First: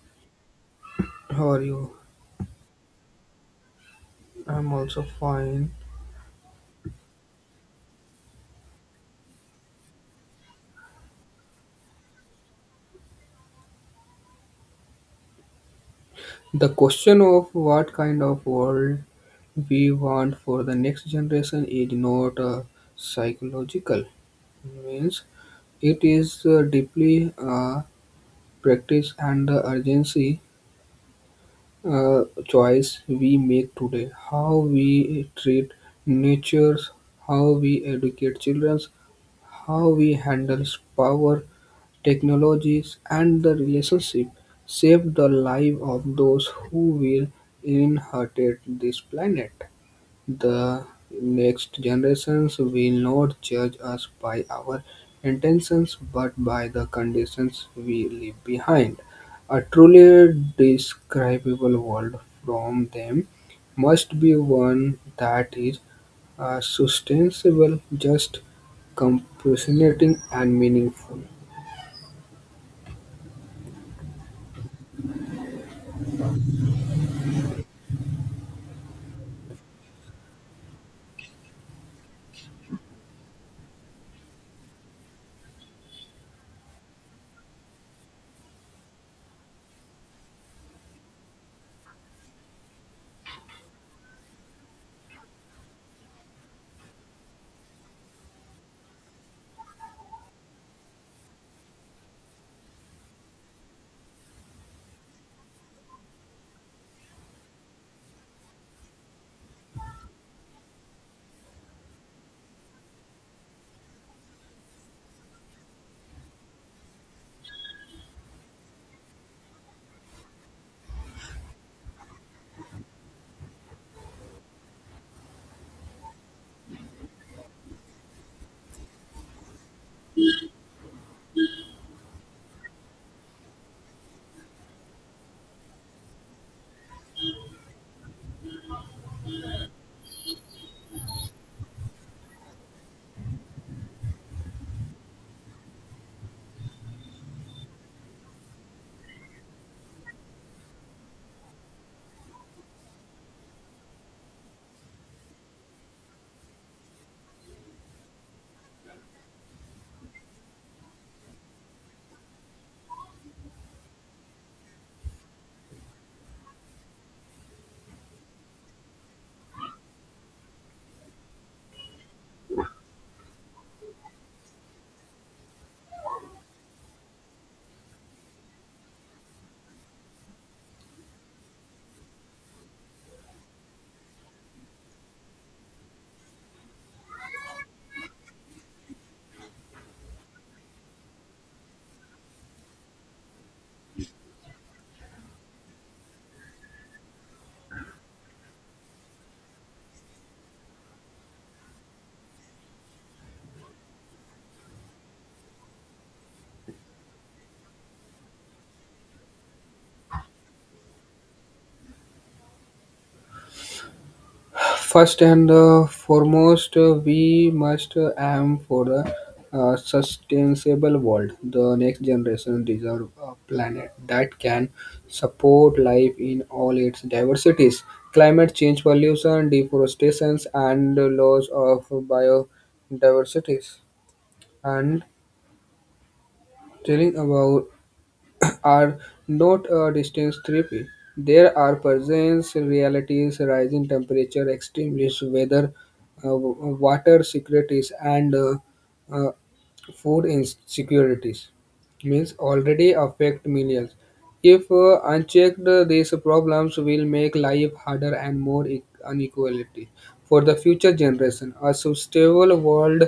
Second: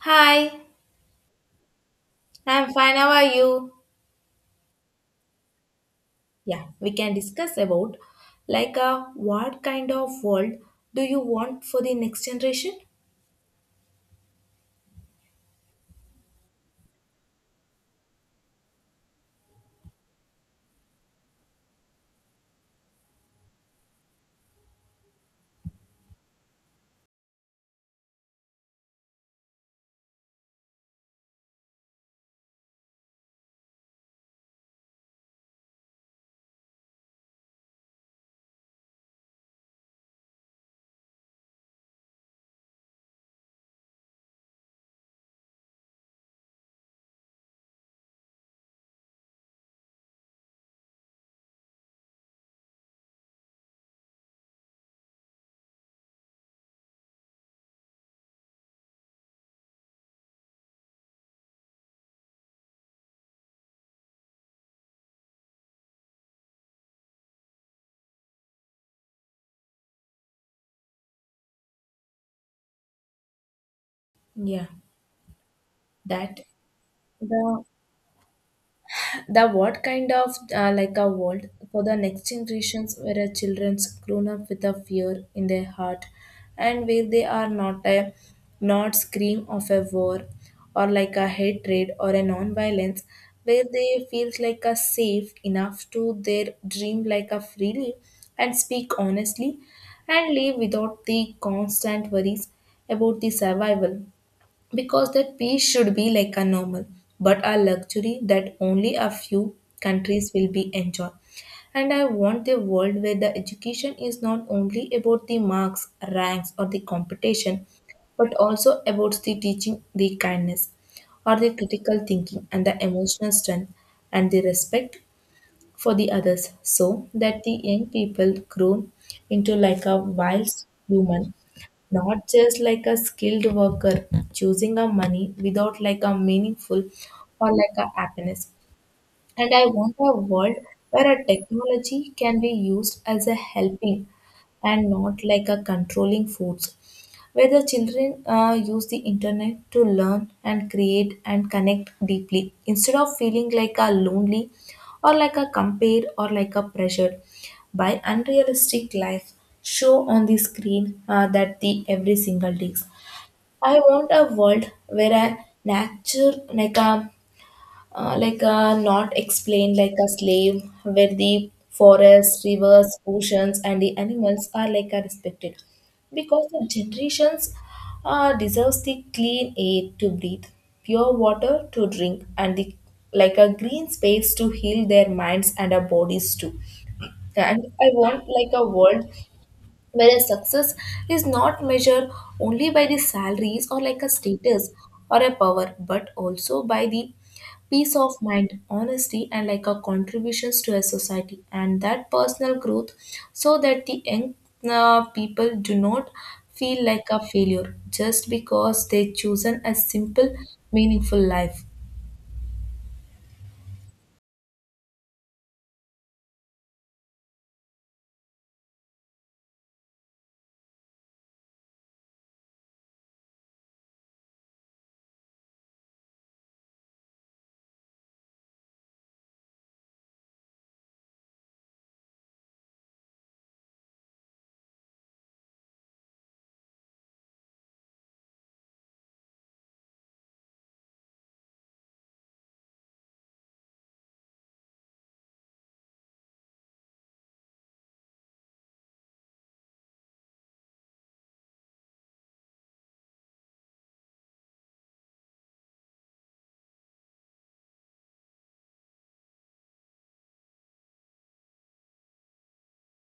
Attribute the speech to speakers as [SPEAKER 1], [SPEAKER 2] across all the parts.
[SPEAKER 1] Hi,
[SPEAKER 2] How are you?
[SPEAKER 1] I'm fine. How are you?
[SPEAKER 2] I'm also fine.
[SPEAKER 1] Yeah, we can discuss about what kind of world do you want for the next generation?
[SPEAKER 2] The question of what kind of world we want for the next generation is not psychological. Means it is deeply practice and the urgency choice we make today. How we treat nature, how we educate children, how we handle power, technologies and the relationship shaped the life of those who will inherit this planet. The next generations will not judge us by our intentions but by the conditions we leave behind. A truly describable world from them must be one that is sustainable, just, compassionate, and meaningful.
[SPEAKER 1] Yeah, that the the what kind of like a world for the next generations where our children's grown up with a fear in their heart and where they are not scream of a war or like a hatred or a non-violence where they feel like a safe enough to their dream like a freely and speak honestly and live without the constant worries about the survival because that peace should be like a normal but a luxury that only a few countries will be enjoy. And I want a world where the education is not only about the marks ranks or the competition but also about the teaching the kindness or the critical thinking and the emotional strength and the respect for the others so that the young people grow into like a wise human not just like a skilled worker choosing a money without like a meaningful or like a happiness. And I want a world where a technology can be used as a helping and not like a controlling force, where the children use the internet to learn and create and connect deeply instead of feeling like a lonely or like a compared or like a pressured by unrealistic life show on the screen that the every single days. I want a world where a nature like a like not explained like a slave, where the forests, rivers, oceans, and the animals are like are respected, because the generations deserves the clean air to breathe, pure water to drink, and the like a green space to heal their minds and our bodies too. And I want like a world Whereas success is not measured only by the salaries or like a status or a power, but also by the peace of mind, honesty, and like a contributions to a society and that personal growth so that the young people do not feel like a failure just because they chosen a simple, meaningful life.
[SPEAKER 2] First and foremost, we must aim for a sustainable world. The next generation deserve a planet that can support life in all its diversities. Climate change, pollution, deforestation, and the loss of biodiversity. And telling about are not a distance therapy. There are presence realities, rising temperature, extremes, weather, water securities, and uh, food insecurities means already affect millions. If unchecked, these problems will make life harder and more inequality for the future generation. A sustainable world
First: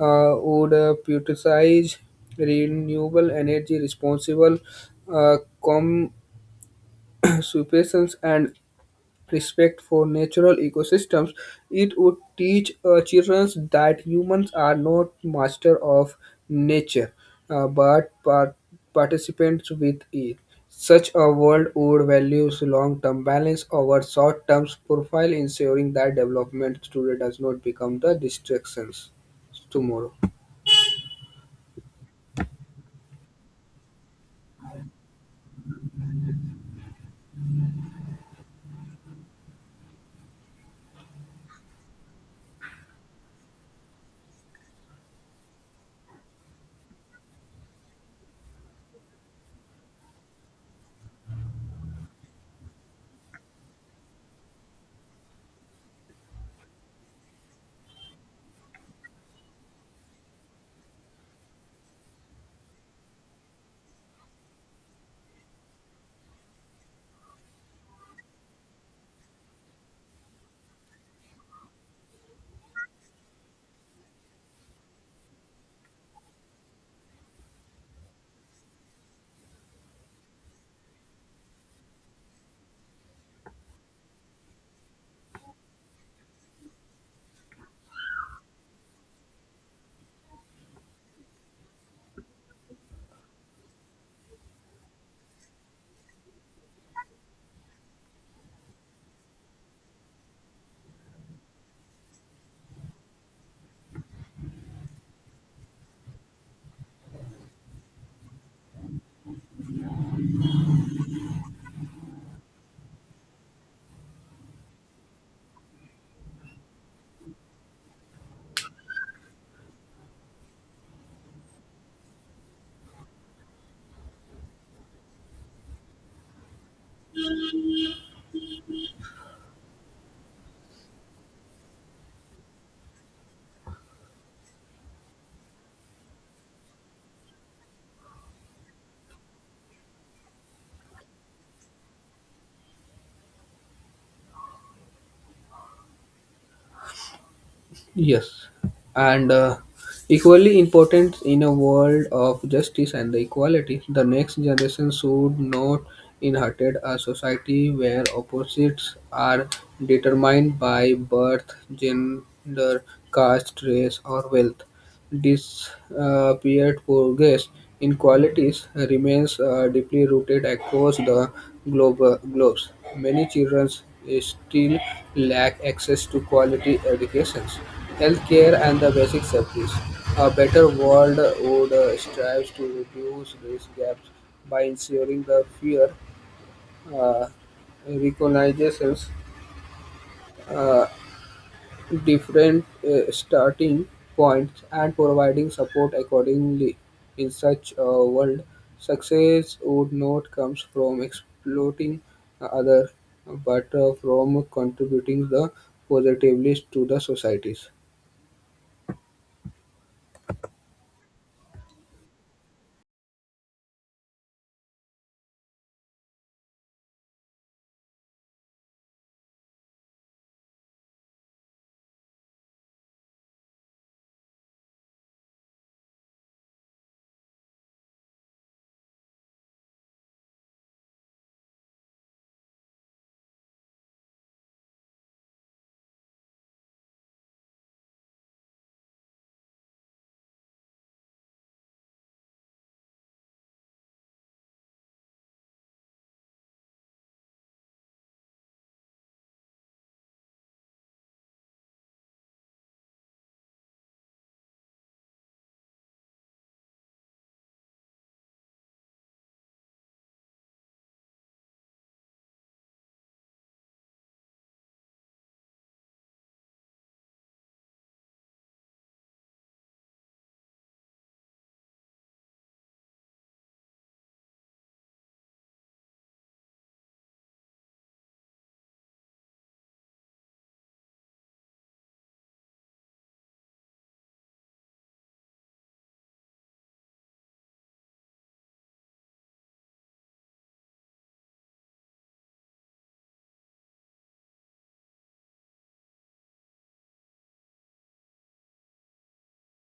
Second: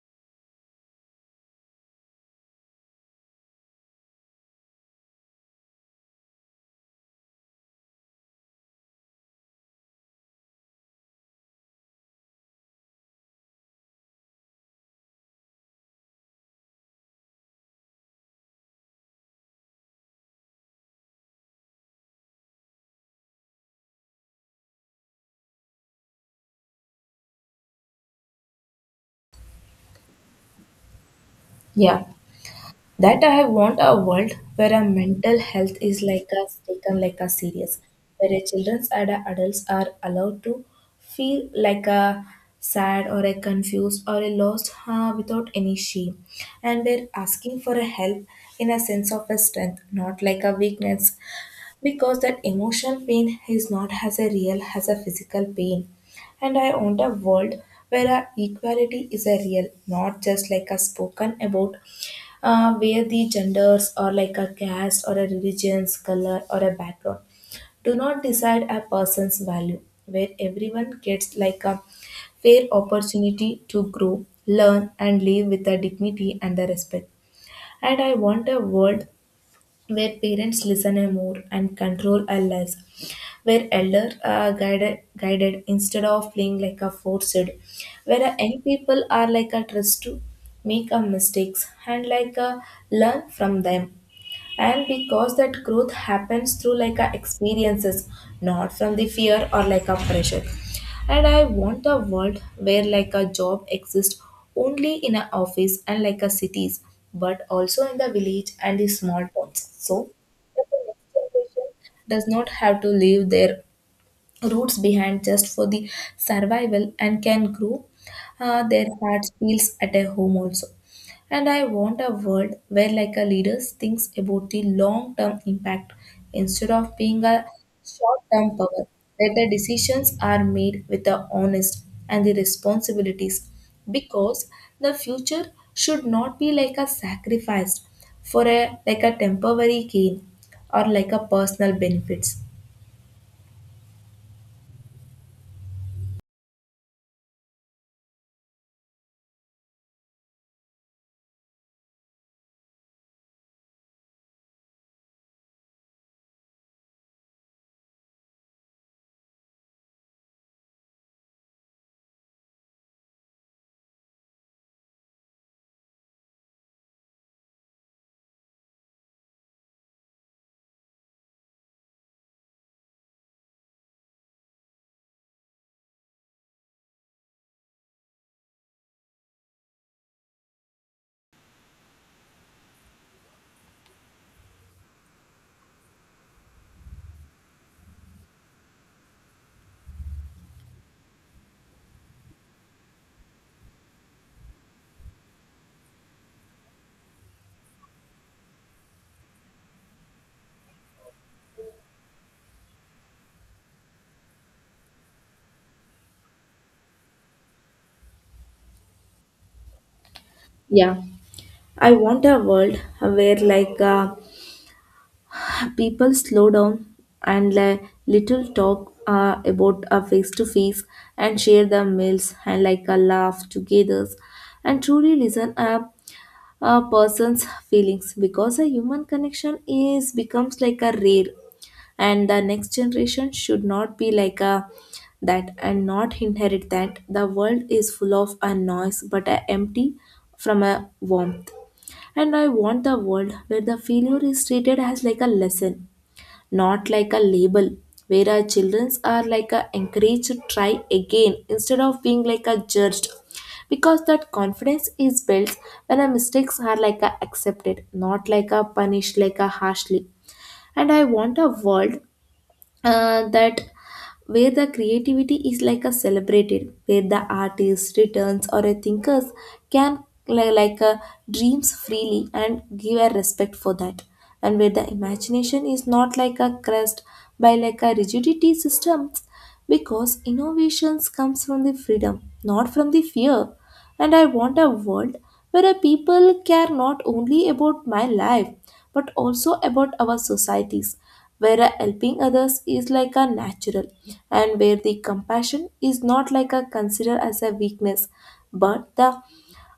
[SPEAKER 2] would prioritize renewable energy, responsible uh, consumption, and respect for natural ecosystems. It would teach children that humans are not master of nature, but participants with it. Such a world would value long-term balance over short-term profile, ensuring that development today does not become the distractions tomorrow.
[SPEAKER 1] Yeah, that I want a world where our mental health is like a taken like a serious, where our children and our adults are allowed to feel like a sad or a confused or a lost without any shame, and we're asking for a help in a sense of a strength, not like a weakness because that emotional pain is not as a real as a physical pain. And I want a world where our equality is a real not just like a spoken about where the genders or like a caste or a religion's color or a background do not decide a person's value where everyone gets like a fair opportunity to grow learn and live with a dignity and a respect. And I want a world where parents listen a more and control a less, where elder are guided instead of playing like a forced, where a young people are like a trust to make a mistakes and like a learn from them and because that growth happens through like a experiences not from the fear or like a pressure. And I want a world where like a job exists only in an office and like a cities but also in the village and the small towns so that the next generation does not have to leave their roots behind just for the survival and can grow their hearts feels at a home also. And I want a world where like a leaders thinks about the long term impact instead of being a short term power where the decisions are made with the honest and the responsibilities because the future should not be like a sacrificed for a like a temporary gain or like a personal benefits.
[SPEAKER 2] Yes, and equally important in a world of justice and equality, the next generation should not inherit a society where opposites are determined by birth, gender, caste, race, or wealth disappeared progress in qualities remains deeply rooted across the globe, globes. Many children still lack access to quality educations, healthcare, and the basic safeties. A better world would strive to reduce these gaps by ensuring the fear uh, recognizes uh, different starting points and providing support accordingly. In such a world, success would not come from exploiting others, but from contributing the positively to the societies.
[SPEAKER 1] Yeah. I want a world where people slow down and like little talk about a face to face and share their meals and like a laugh together and truly listen a person's feelings because a human connection is becomes like a rare and the next generation should not be like a that and not inherit that the world is full of a noise but a empty from a warmth. And I want a world where the failure is treated as like a lesson not like a label where our children are like a encouraged to try again instead of being like a judged because that confidence is built when our mistakes are like a accepted not like a punished like a harshly. And I want a world that where the creativity is like a celebrated where the artist returns or a thinkers like a dreams freely and give a respect for that and where the imagination is not like a crust by like a rigidity systems because innovations comes from the freedom not from the fear. And I want a world where people care not only about my life but also about our societies, where helping others is like a natural and where the compassion is not like a considered as a weakness but the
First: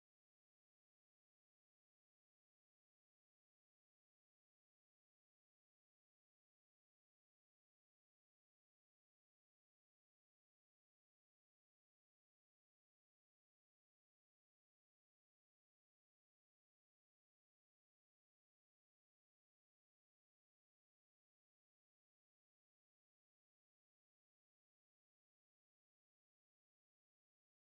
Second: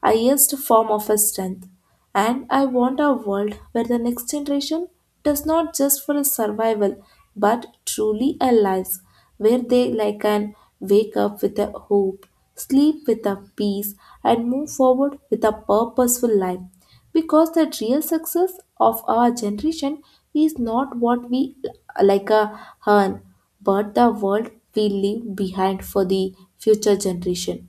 [SPEAKER 1] highest form of his strength. And I want a world where the next generation does not just for a survival but truly a life where they like can wake up with a hope, sleep with a peace, and move forward with a purposeful life. Because the real success of our generation is not what we like a earn, but the world we leave behind for the future generation.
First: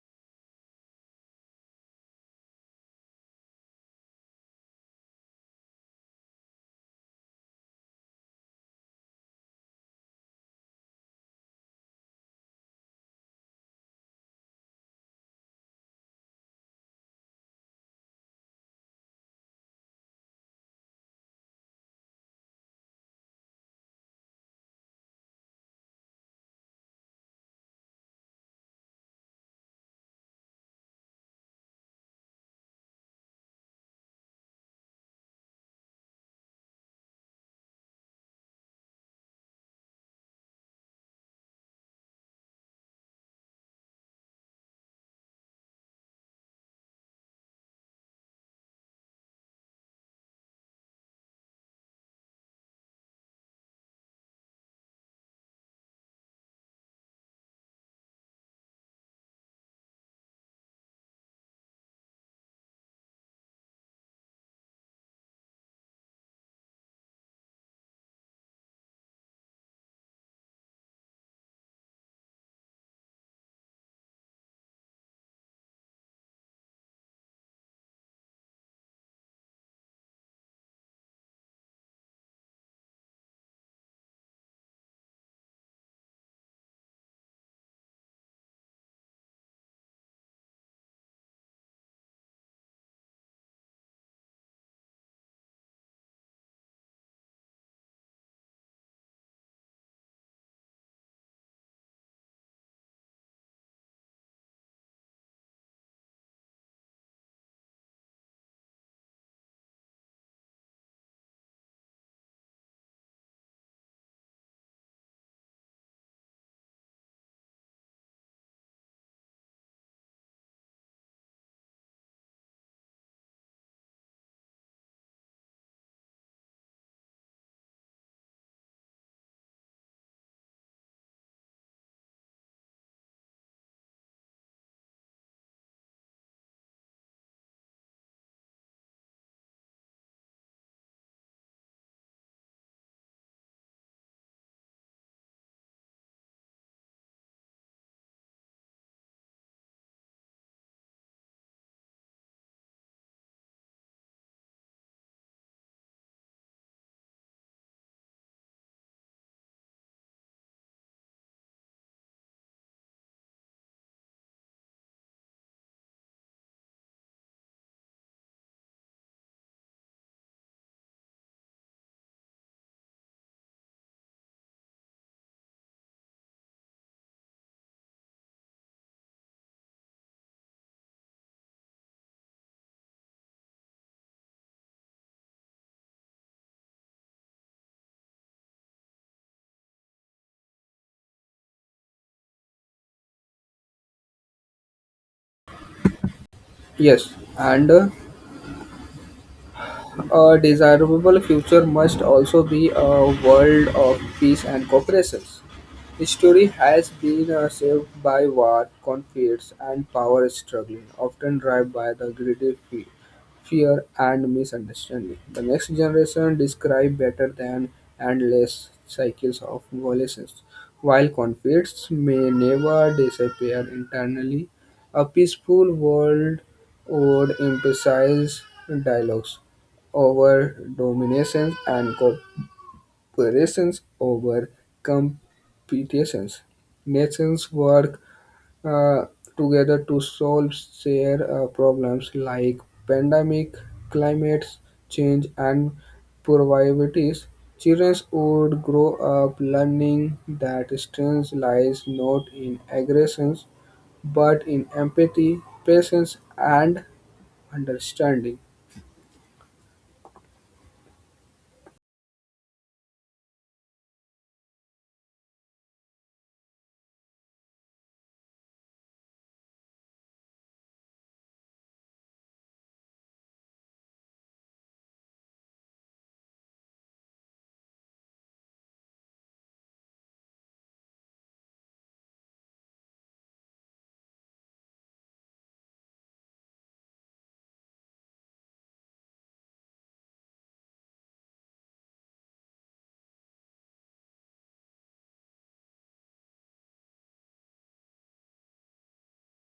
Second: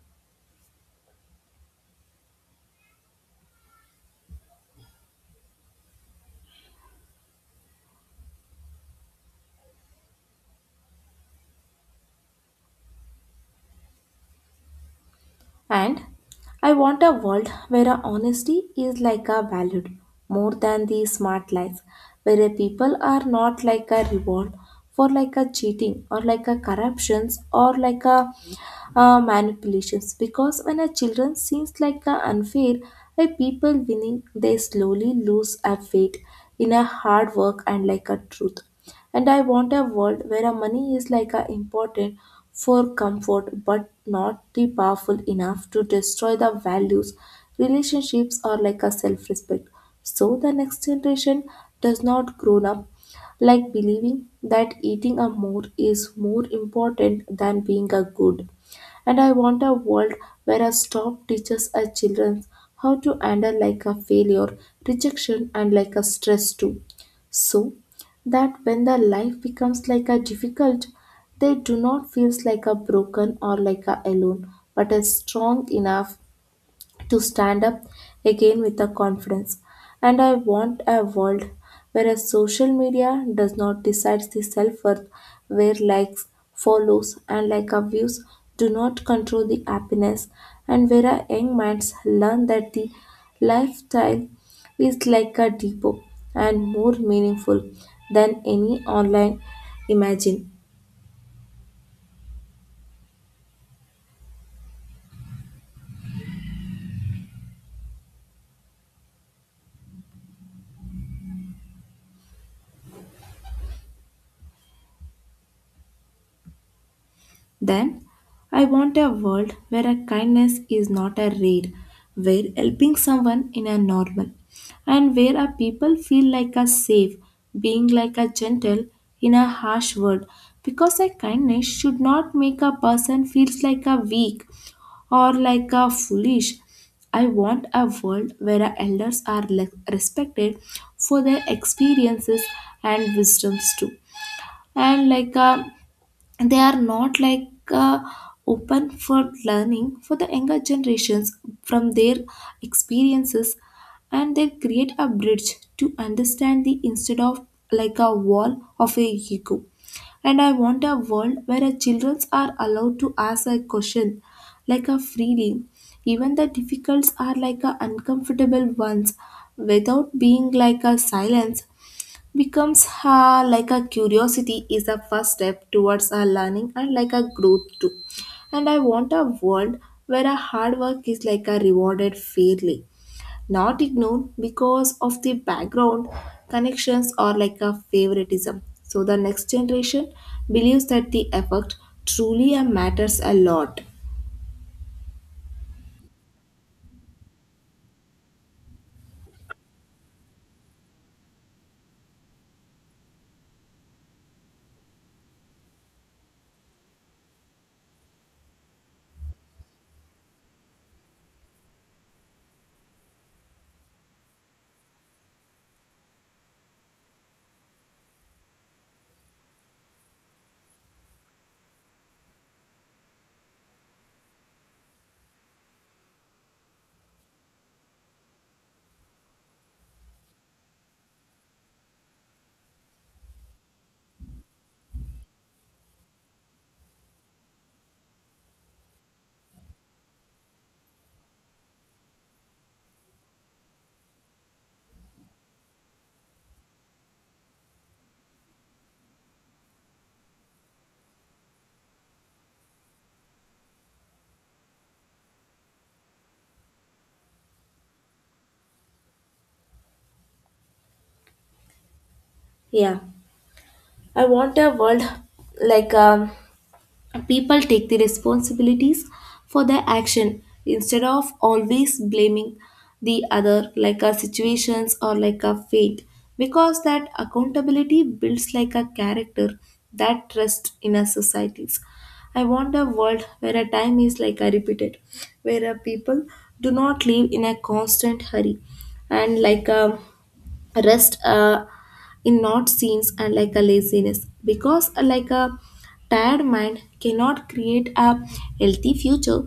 [SPEAKER 1] And I want a world where our honesty is like a valued more than the smart lies, where people are not like a reward for like a cheating or like a corruptions or like a manipulations because when a children seems like a unfair a people winning they slowly lose a faith in a hard work and like a truth. And I want a world where a money is like a important for comfort but not the powerful enough to destroy the values relationships or like a self-respect so the next generation does not grow up like believing that eating a more is more important than being a good. And I want a world where a stop teaches our children how to handle like a failure, rejection, and like a stress too. So that when the life becomes like a difficult, they do not feels like a broken or like a alone, but as strong enough to stand up again with a confidence. And I want a world where a social media does not decide the self worth, where likes, follows, and like our views do not control the happiness, and where our young minds learn that the lifestyle is like a depot and more meaningful than any online imagine. Then, I want a world where a kindness is not a rare, where helping someone in a normal, and where a people feel like a safe, being like a gentle in a harsh world. Because a kindness should not make a person feels like a weak or like a foolish. I want a world where our elders are respected for their experiences and wisdoms too. And like a they are not open for learning for the younger generations from their experiences and they create a bridge to understand the instead of like a wall of a ego. And I want a world where our children are allowed to ask a question like a freely even the difficulties are like a uncomfortable ones without being like a silence becomes ha like a curiosity is the first step towards our learning and like a growth too. And I want a world where a hard work is like a rewarded fairly not ignored because of the background connections or like a favoritism so the next generation believes that the effort truly matters a lot.
[SPEAKER 2] Yes, and a desirable future must also be a world of peace and cooperation. History has been saved by war, conflicts, and power struggling, often driven by the greedy fear and misunderstanding. The next generation describe better than endless cycles of violations. While conflicts may never disappear internally, a peaceful world would emphasize dialogues over dominations and corporations over competitions. Nations work uh, together to solve shared problems like pandemic, climate change, and poverty. Children would grow up learning that strength lies not in aggressions but in empathy, patience, and understanding.
[SPEAKER 1] Yeah, I want a world like um people take the responsibilities for their action instead of always blaming the other like a situations or like a fate because that accountability builds like a character that trust in our societies. I want a world where a time is like a repeated where a people do not live in a constant hurry and like a rest in not scenes and like a laziness because like a tired mind cannot create a healthy future.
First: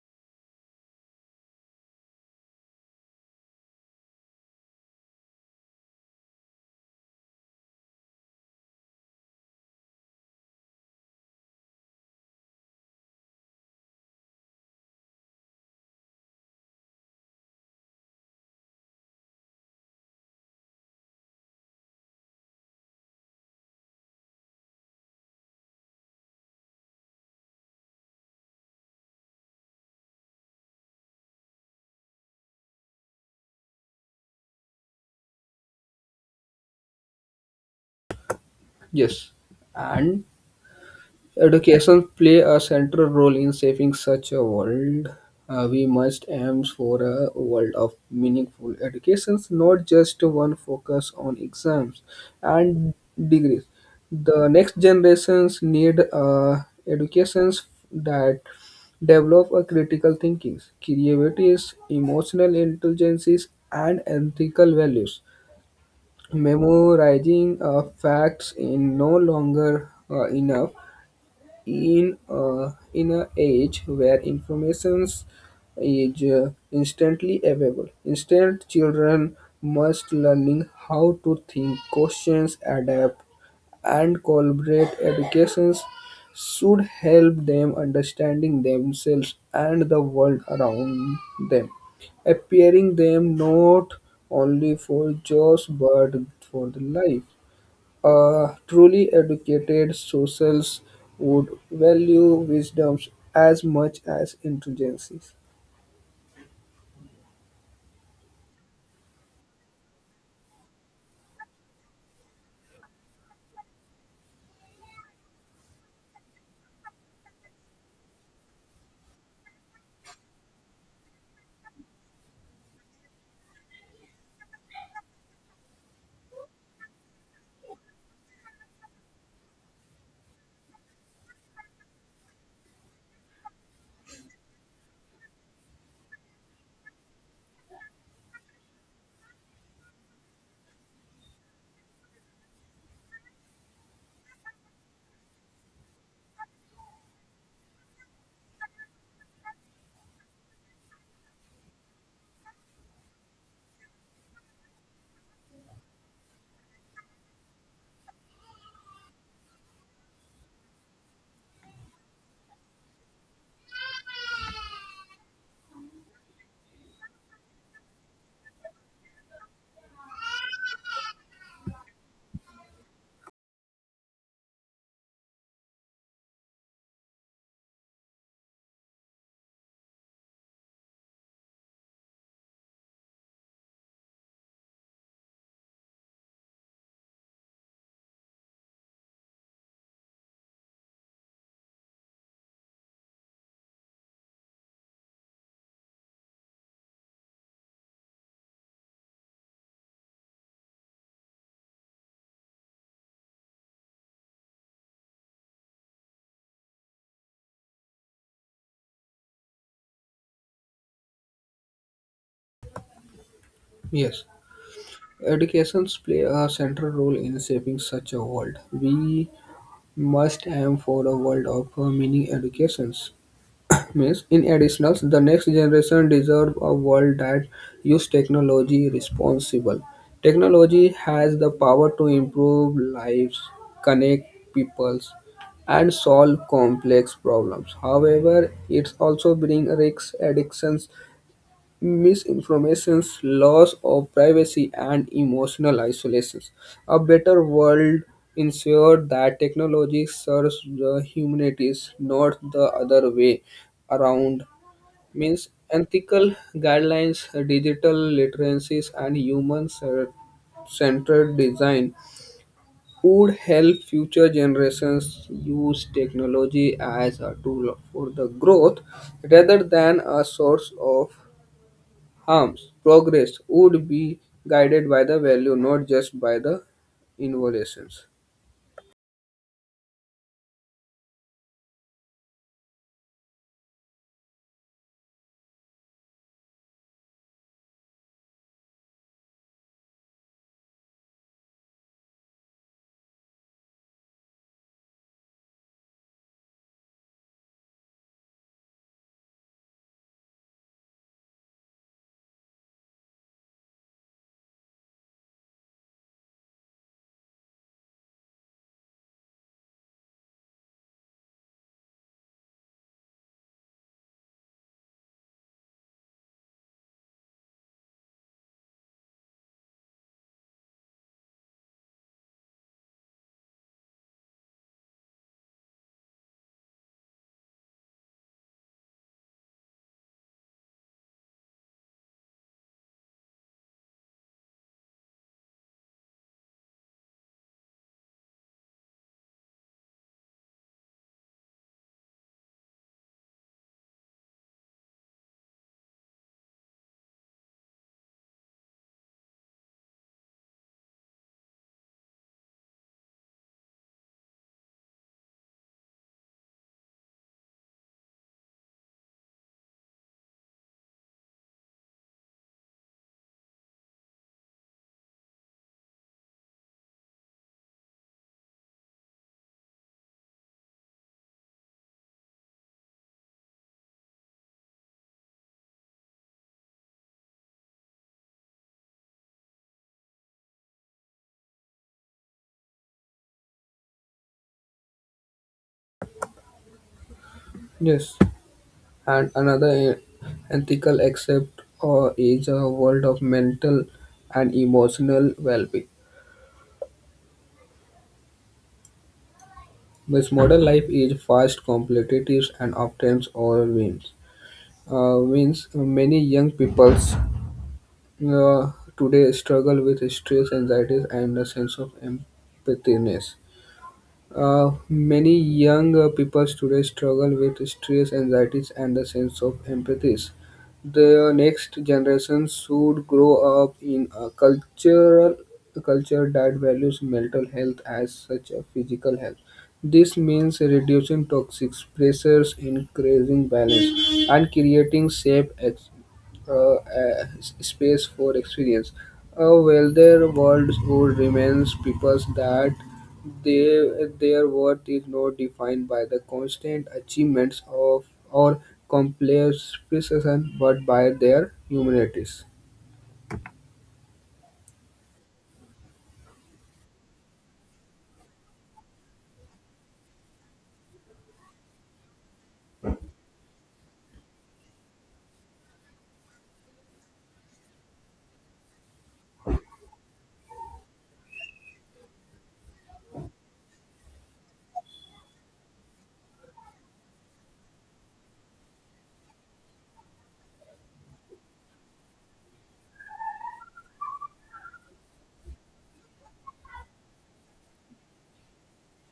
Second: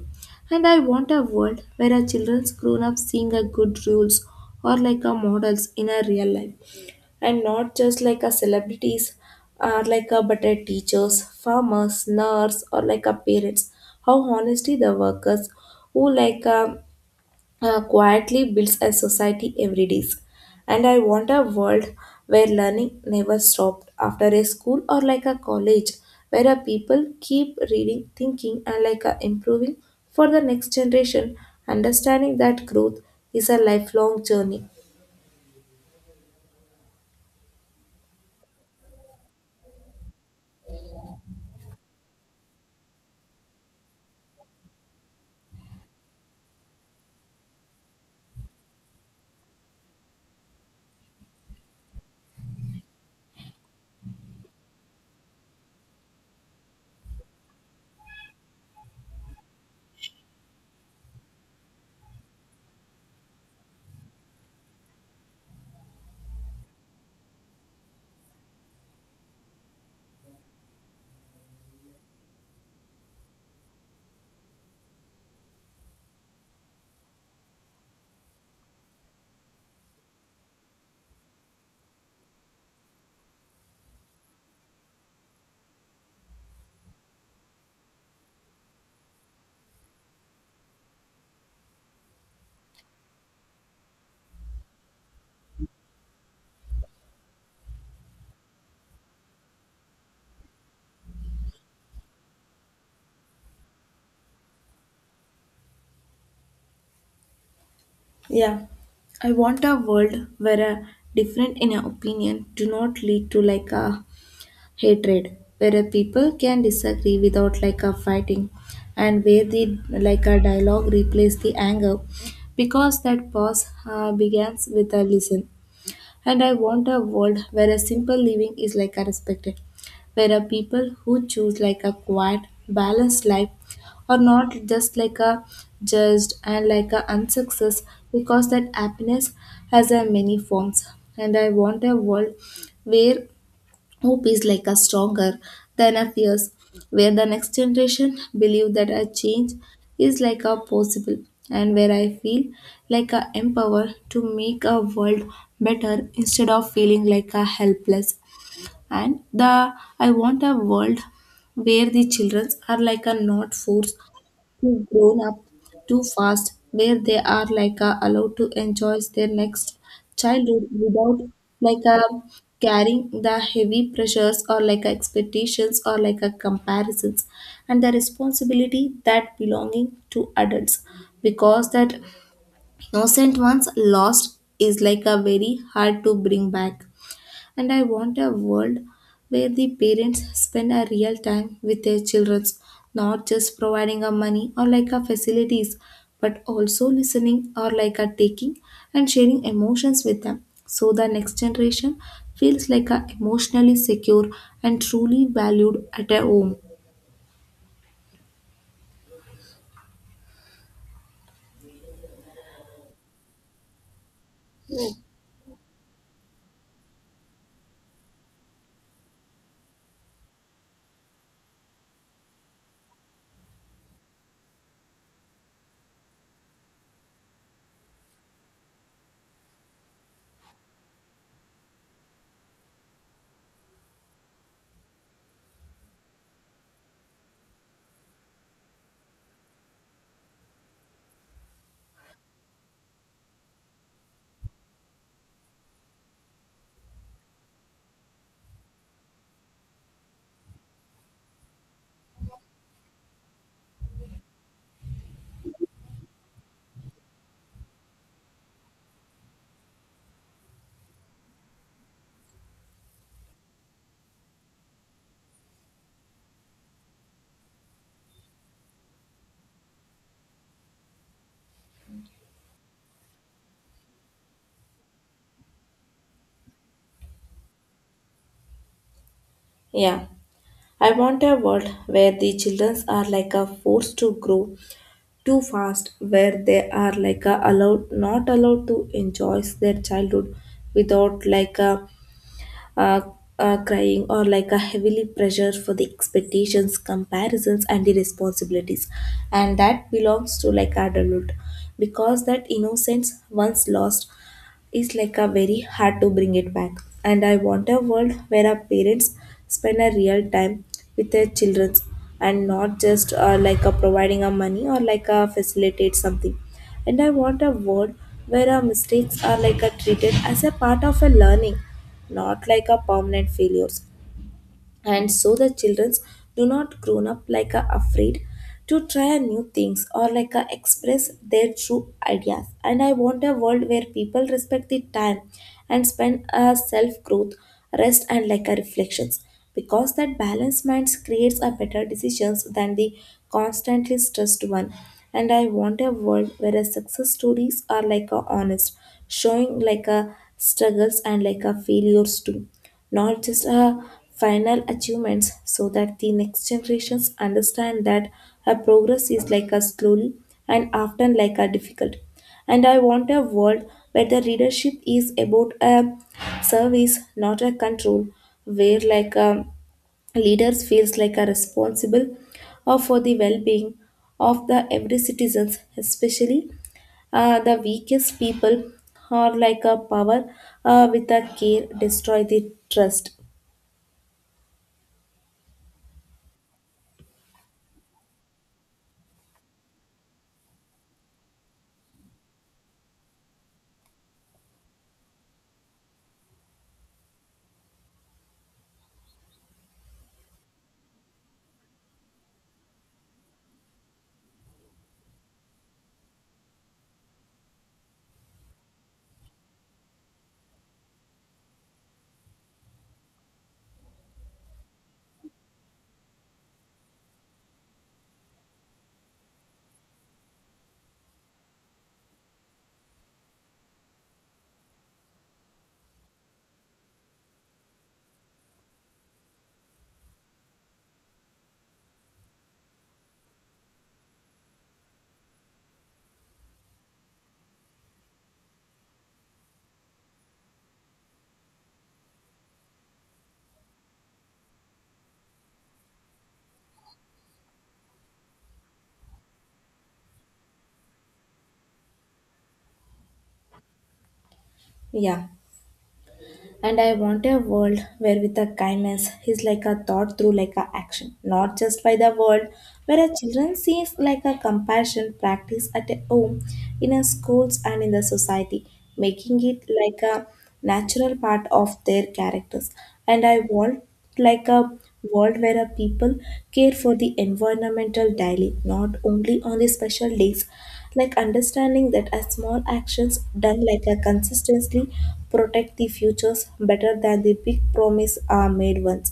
[SPEAKER 1] And I want a world where our children's grown up seeing a good rules or like a models in a real life and not just like a celebrities or like a better teachers farmers nurse or like a parents how honestly the workers who like a quietly builds a society every day. And I want a world where learning never stopped after a school or like a college, where a people keep reading, thinking, and like a improving for the next generation, understanding that growth is a lifelong journey.
[SPEAKER 2] Yes, and education play a central role in shaping such a world. We must aim for a world of meaningful educations, not just one focus on exams and degrees. The next generations need educations that develop a critical thinking, creativity, emotional intelligence, and ethical values. Memorizing facts is no longer enough in an age where informations is instantly available. Instead, children must learning how to think, questions, adapt, and collaborate. Educations should help them understanding themselves and the world around them, appearing them not only for jobs but for the life. A truly educated socials would value wisdoms as much as intelligences.
[SPEAKER 1] Yeah, I want a world where a different in a opinion do not lead to like a hatred, where a people can disagree without like a fighting, and where the like a dialogue replace the anger, because that pause begins with a listen. And I want a world where a simple living is like a respected, where a people who choose like a quiet, balanced life are not just like a judged and like a unsuccess because that happiness has a many forms. And I want a world where hope is like a stronger than a fears, where the next generation believe that a change is like a possible, and where I feel like a empowered to make a world better instead of feeling like a helpless. And the I want a world where the children are like a not forced who've grown up too fast, where they are like allowed to enjoy their next childhood without like uh, carrying the heavy pressures or like expectations or like comparisons and the responsibility that belonging to adults because that innocent ones lost is like a very hard to bring back. And I want a world where the parents spend a real time with their children, not just providing a money or like a facilities, but also listening or like a taking and sharing emotions with them. So the next generation feels like a emotionally secure and truly valued at a home.
[SPEAKER 2] Yes, educations play a central role in shaping such a world. We must aim for a world of meaning educations means. In addition, the next generation deserve a world that use technology responsible. Technology has the power to improve lives, connect peoples, and solve complex problems. However, it also brings risks, addictions, misinformations, loss of privacy, and emotional isolations. A better world ensures that technology serves the humanities, not the other way around. Means ethical guidelines, digital literacies, and human centered design would help future generations use technology as a tool for the growth rather than a source of harms progress would be guided by the value, not just by the involutions.
[SPEAKER 1] Yeah, I want a world where the children are like a force to grow too fast, where they are like a allowed not allowed to enjoy their childhood without like a, a, a crying or like a heavily pressure for the expectations, comparisons, and the responsibilities and that belongs to like adulthood because that innocence once lost is like a very hard to bring it back. And I want a world where our parents spend a real time with their children and not just like a providing a money or like a facilitate something. And I want a world where our mistakes are like a treated as a part of a learning, not like a permanent failures, and so the children do not grown up like a afraid to try a new things or like a express their true ideas. And I want a world where people respect the time and spend a self growth, rest, and like a reflections because that balanced mind creates a better decisions than the constantly stressed one. And I want a world where a success stories are like a honest, showing like a struggles and like a failures too, not just her final achievements, so that the next generations understand that her progress is like a slow and often like a difficult. And I want a world where the leadership is about a service, not a control, where like a leaders feels like are responsible for the well-being of the every citizens, especially the weakest people are like a power with a care destroy the trust.
[SPEAKER 2] Yes, and another ethical accept is a world of mental and emotional well-being. This modern life is fast, competitive, and often overwhelms. Means many young peoples uh, today struggle with stress, anxiety, and a sense of empathiness. Many young people today struggle with stress, anxieties, and the sense of empathies. The next generation should grow up in a cultural a culture that values mental health as such as physical health. This means reducing toxic pressures, increasing balance, and creating safe uh, uh, space for experience. Well, their world would remains peoples that they, their worth is not defined by the constant achievements of or complex precision, but by their humanities.
[SPEAKER 1] Yeah. And I want a world where with a kindness is like a thought through like a action, not just by the world, where a children sees like a compassion practice at a home, in a schools and in the society, making it like a natural part of their characters. And I want like a world where a people care for the environmental daily, not only on the special days. Like understanding that a small actions done like a consistently protect the futures better than the big promise are made once.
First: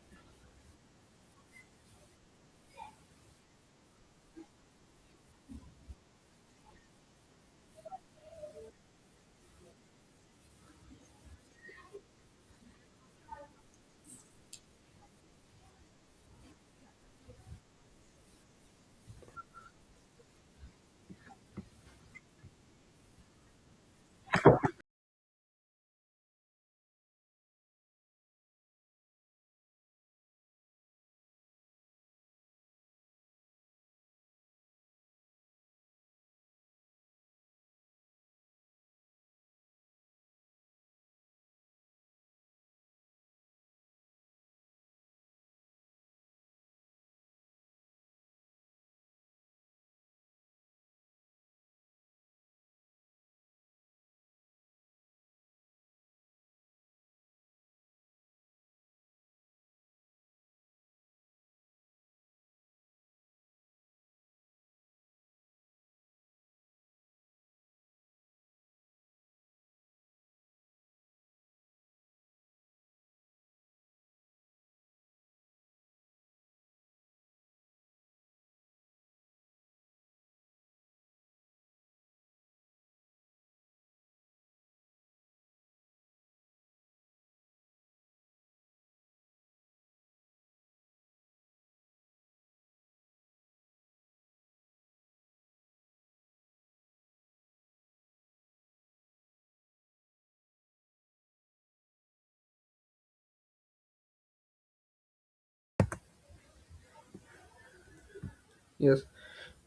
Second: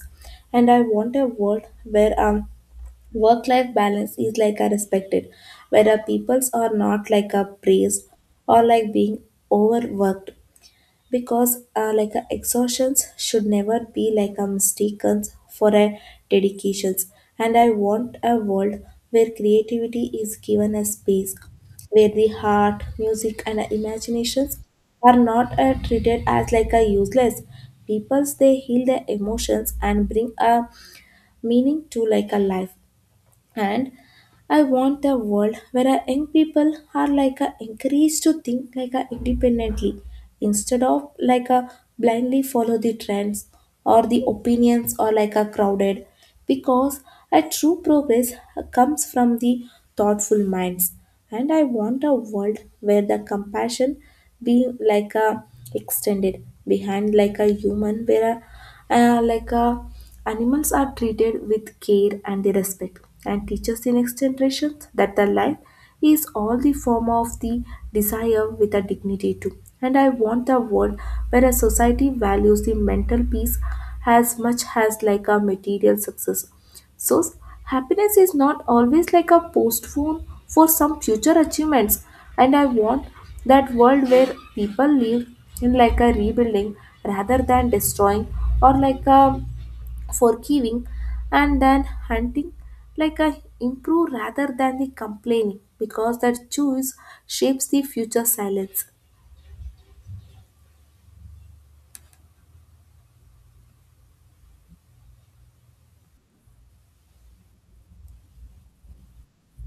[SPEAKER 1] And I want a world where work-life balance is like a respected, where our peoples are not like a praised or like being overworked because like a exhaustions should never be like a mistaken for a dedications. And I want a world where creativity is given a space, where the heart music and imaginations are not treated as like a useless peoples, they heal their emotions and bring a meaning to like a life. And I want a world where our young people are like a encouraged to think like a independently instead of like a blindly follow the trends or the opinions or like a crowded, because a true progress comes from the thoughtful minds. And I want a world where the compassion being like a extended behind like a human, where a uh, like uh, animals are treated with care and the respect, and teaches the next generation that the life is all the form of the desire with a dignity too. And I want a world where a society values the mental peace as much as like a material success, so happiness is not always like a postpone for some future achievements. And I want that world where people live in like a rebuilding rather than destroying or like a forgiving and then hunting like a improve rather than the complaining, because that choice shapes the future silence.
[SPEAKER 2] Yes,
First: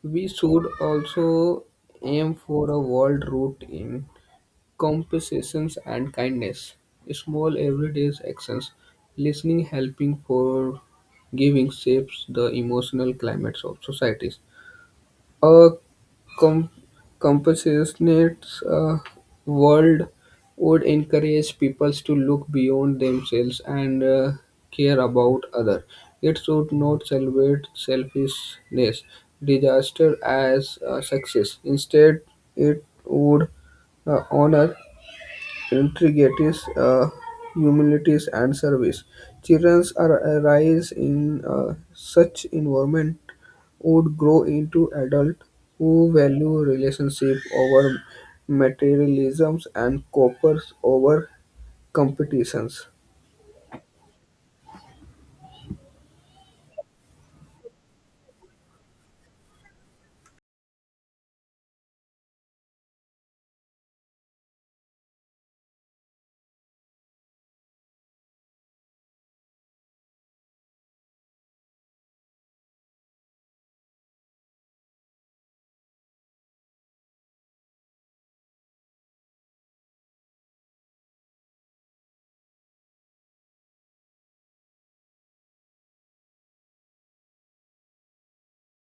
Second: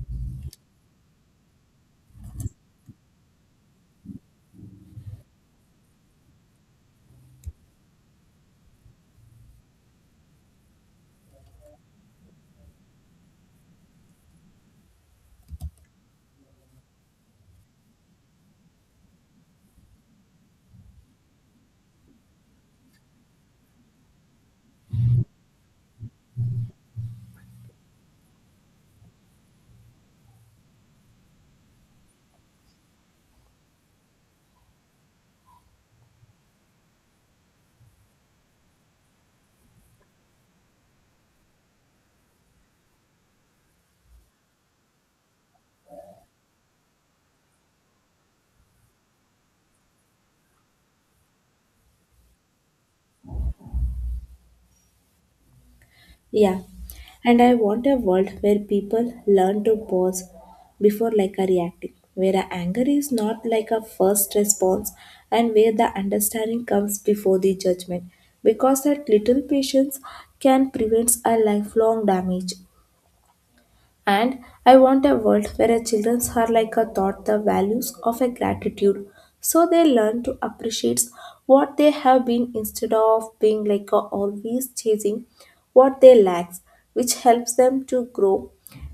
[SPEAKER 2] we should also aim for a world route in compassion and kindness, small everyday actions, listening, helping, forgiving, shapes the emotional climates of societies. A com- compassionate world would encourage peoples to look beyond themselves and care about others. It should not celebrate selfishness, disaster as a success. Instead, it would honor integrities, humility, and service. Children are raised in such environment would grow into adults who value relationship over materialisms and coppers over competitions.
[SPEAKER 1] Yeah, and I want a world where people learn to pause before like a reacting, where a anger is not like a first response, and where the understanding comes before the judgment, because that little patience can prevent a lifelong damage. And I want a world where our children are like a taught the values of a gratitude so they learn to appreciate what they have been instead of being like a always chasing what they lack, which helps them to grow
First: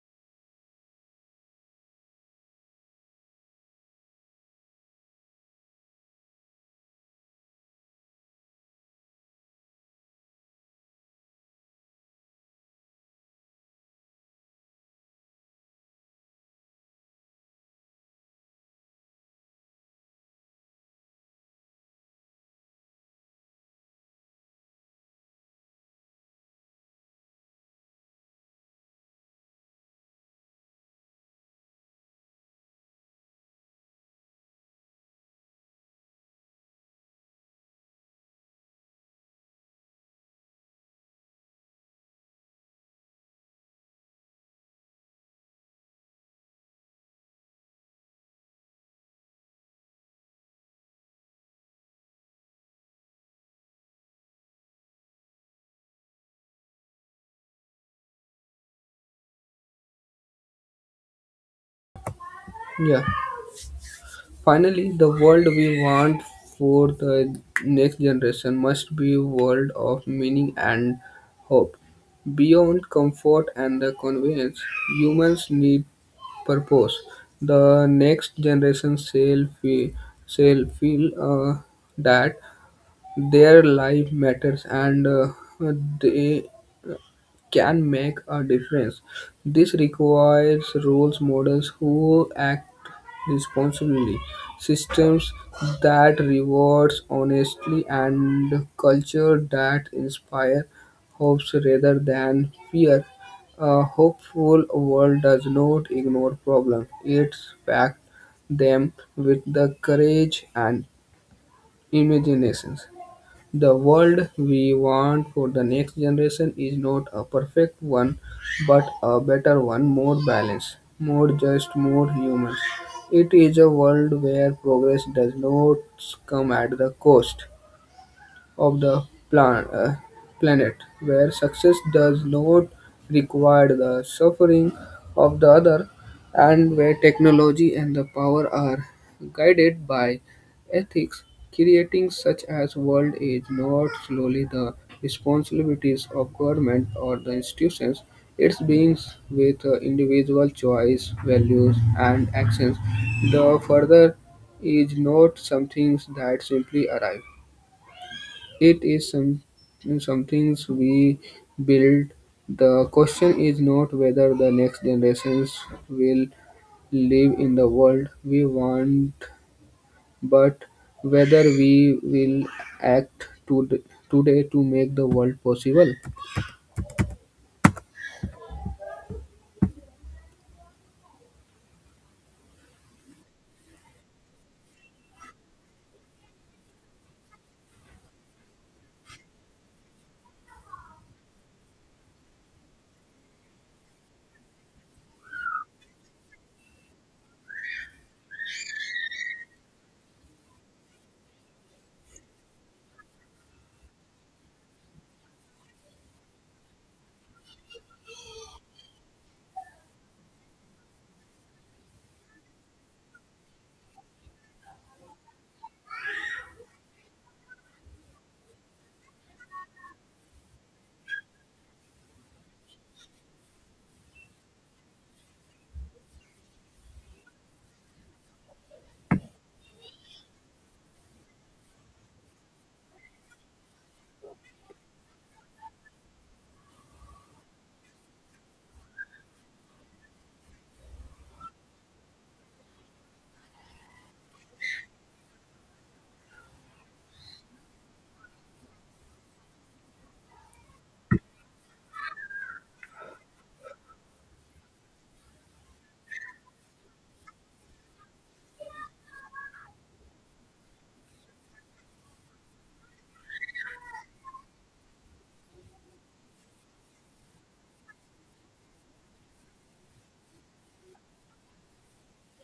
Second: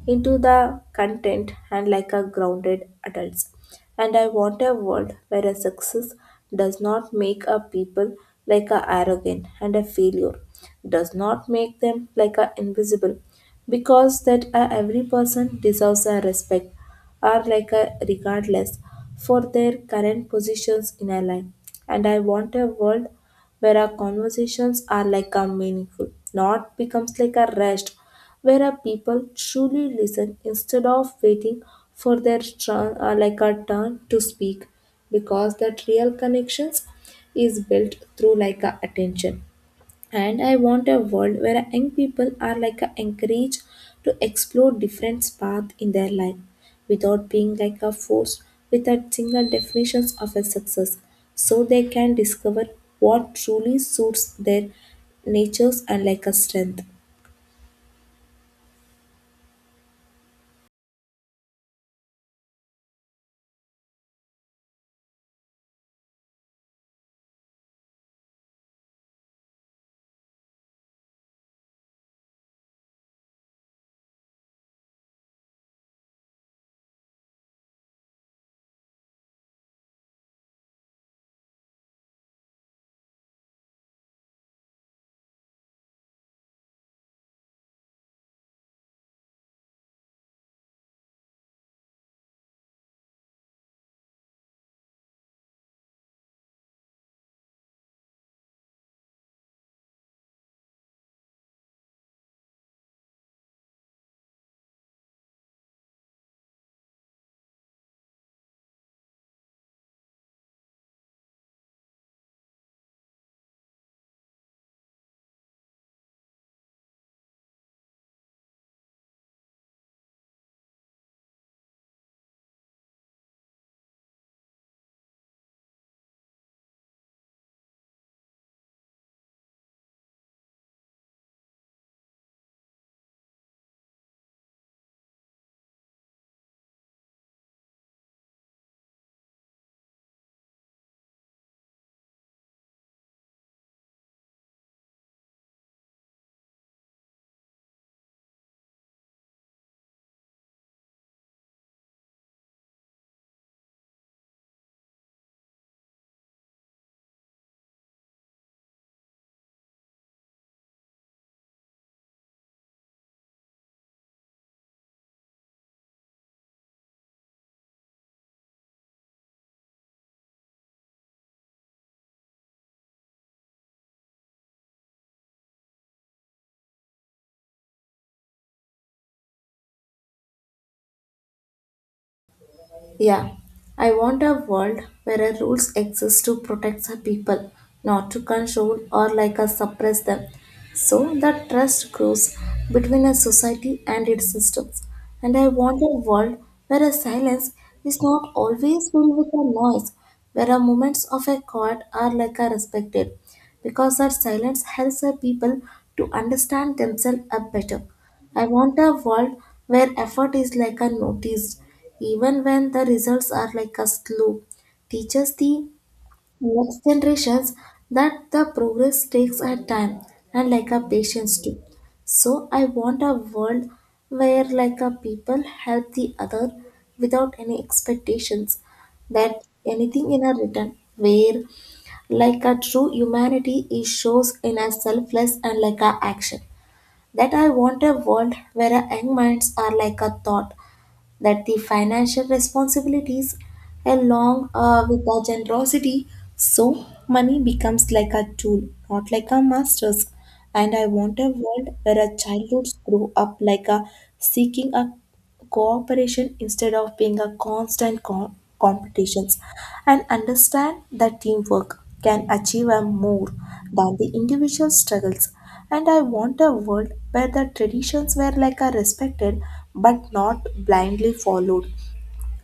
[SPEAKER 1] into the content and like a grounded adults. And I want a world where a success does not make a people like a arrogant and a failure does not make them like a invisible, because that a every person deserves a respect or like a regardless for their current positions in a life. And I want a world where our conversations are like a meaningful, not becomes like a rest, where our people truly listen instead of waiting for their turn like a turn to speak, because that real connections is built through like a attention. And I want a world where young people are like a encouraged to explore different paths in their life without being like a force with a single definitions of a success, so they can discover what truly suits their natures and like a strength.
[SPEAKER 2] Yeah. Finally, the world we want for the next generation must be a world of meaning and hope. Beyond comfort and the convenience, humans need purpose. The next generation shall feel that their life matters and they can make a difference. This requires roles models who act responsibly, systems that rewards honesty and culture that inspire hopes rather than fear. A hopeful world does not ignore problems. It backs them with the courage and imagination. The world we want for the next generation is not a perfect one, but a better one, more balanced, more just, more human. It is a world where progress does not come at the cost of the plan- uh, planet, where success does not require the suffering of the other, and where technology and the power are guided by ethics, creating such as world is not solely the responsibilities of government or the institutions. It begins with individual choice, values, and actions. The further is not something that simply arrive. It is some things we build. The question is not whether the next generations will live in the world we want, but whether we will act to today to make the world possible.
[SPEAKER 1] Yeah, I want a world where a rules exist to protect the people, not to control or like a suppress them. So that trust grows between a society and its systems. And I want a world where a silence is not always filled with a noise, where a moments of a quiet are like a respected, because that silence helps the people to understand themselves a better. I want a world where effort is like a notice, even when the results are like a slow. Teaches the next generations that the progress takes a time and like a patience too. So I want a world where like a people help the other without any expectations that anything in a return, where like a true humanity is shows in a selfless and like a action. That I want a world where our young minds are like a thought, that the financial responsibilities along with our generosity, so money becomes like a tool, not like a master's. And I want a world where our childhoods grow up like a seeking a cooperation instead of being a constant competitions and understand that teamwork can achieve a more than the individual struggles. And I want a world where the traditions were like a respected but not blindly followed,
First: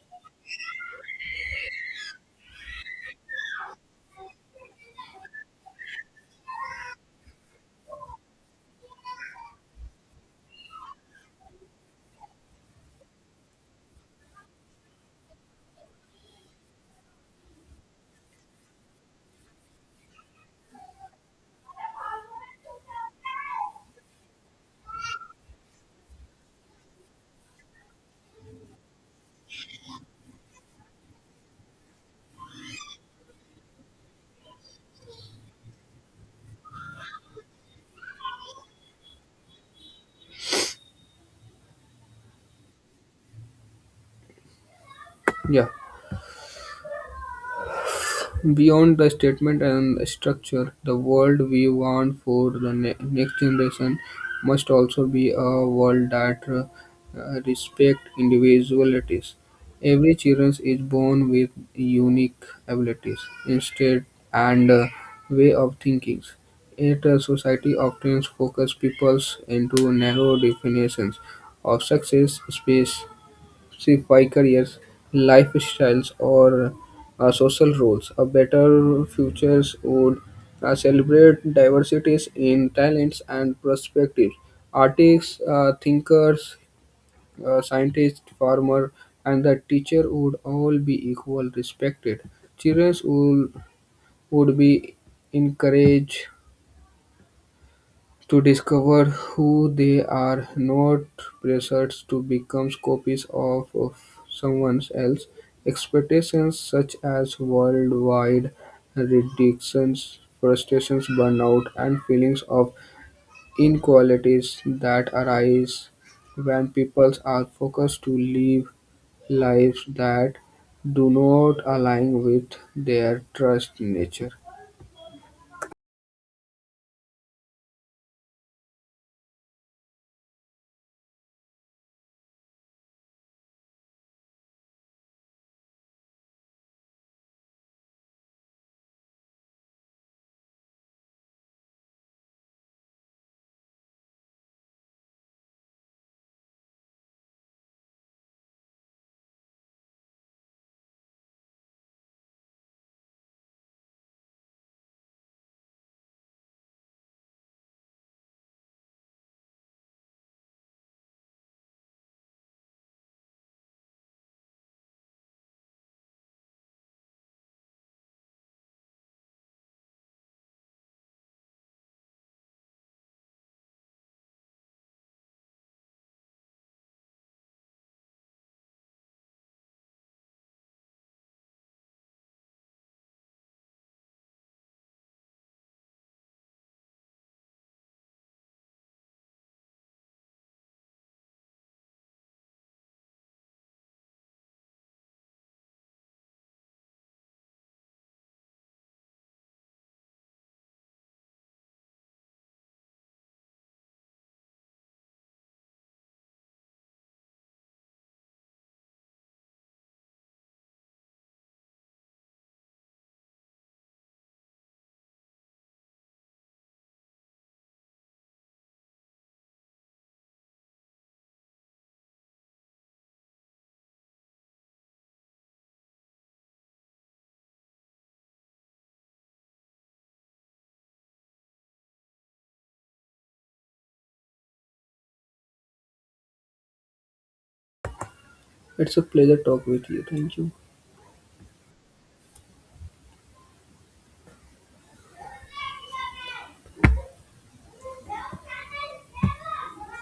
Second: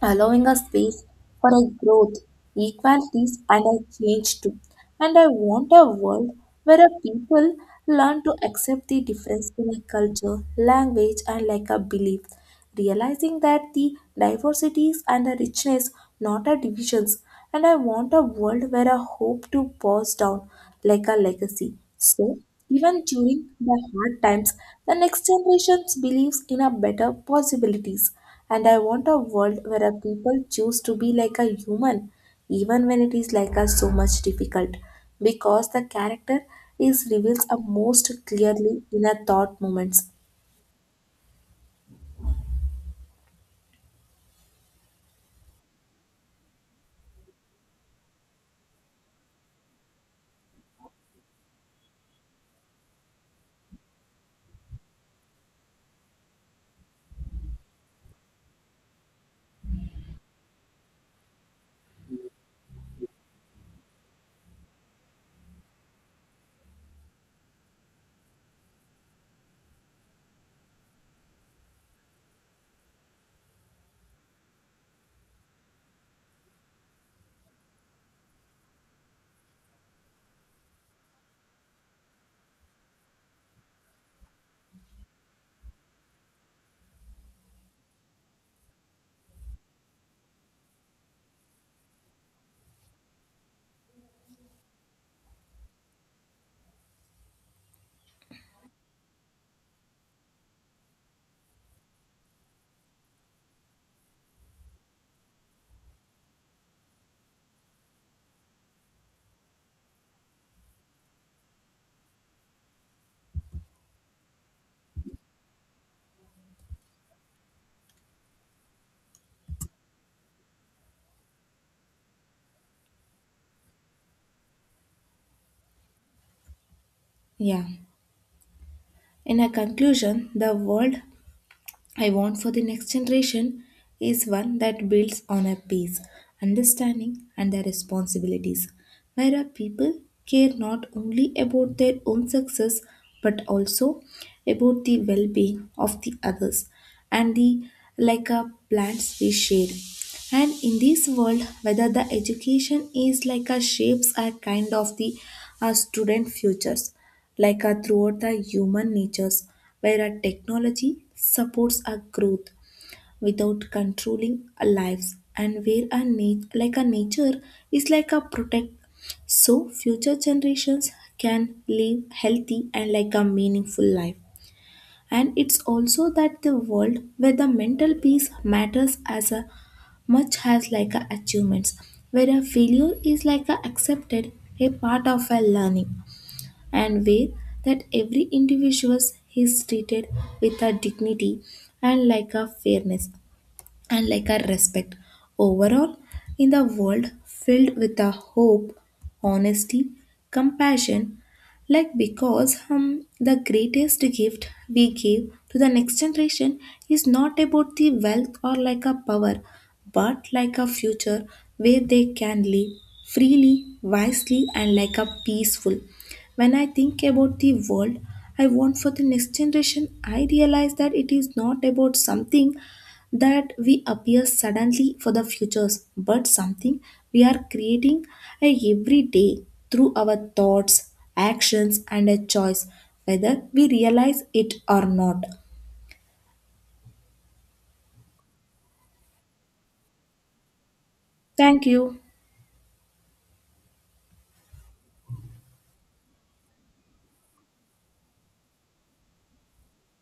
[SPEAKER 1] allowing a space for a growth, equalities, and a change too. And I want a world where a people learn to accept the difference in a culture, language, and like a belief, realizing that the diversities and the richness, not a divisions. And I want a world where a hope to pass down like a legacy. So, even during the hard times, the next generation believes in a better possibilities. And I want a world where a people choose to be like a human, even when it is like us so much difficult, because the character is reveals a most clearly in a thought moments.
[SPEAKER 2] Yeah. Beyond the statement and structure, the world we want for the next generation must also be a world that respects individualities. Every child is born with unique abilities, instead and way of thinking. Yet society often focuses people into narrow definitions of success, space, by careers, lifestyles, or social roles. A better futures would celebrate diversities in talents and perspectives. Artists, thinkers, scientists, farmer, and the teacher would all be equal respected. Children would, would be encouraged to discover who they are, not pressured to become copies of someone else. Expectations such as worldwide reductions, frustrations, burnout, and feelings of inequalities that arise when people are focused to live lives that do not align with their trust nature.
[SPEAKER 1] Yeah. In a conclusion, the world I want for the next generation is one that builds on a peace, understanding, and their responsibilities, where our people care not only about their own success but also about the well-being of the others and the like a plants we share. And in this world, whether the education is like a shapes a kind of the student futures like a throughout the human natures, where a technology supports our growth without controlling our lives and where a like a nature is like a protect so future generations can live healthy and like a meaningful life. And it's also that the world where the mental peace matters as a much as like a achievements, where a failure is like a accepted a part of a learning and way that every individual is treated with a dignity and like a fairness and like a respect. Overall, in the world filled with a hope, honesty, compassion, like because the greatest gift we give to the next generation is not about the wealth or like a power, but like a future where they can live freely, wisely, and like a peaceful. When I think about the world I want for the next generation, I realize that it is not about something that we appear suddenly for the futures, but something we are creating every day through our thoughts, actions, and a choice, whether we realize it or not.
[SPEAKER 2] It's a pleasure talk with you. Thank you.
[SPEAKER 1] Thank you.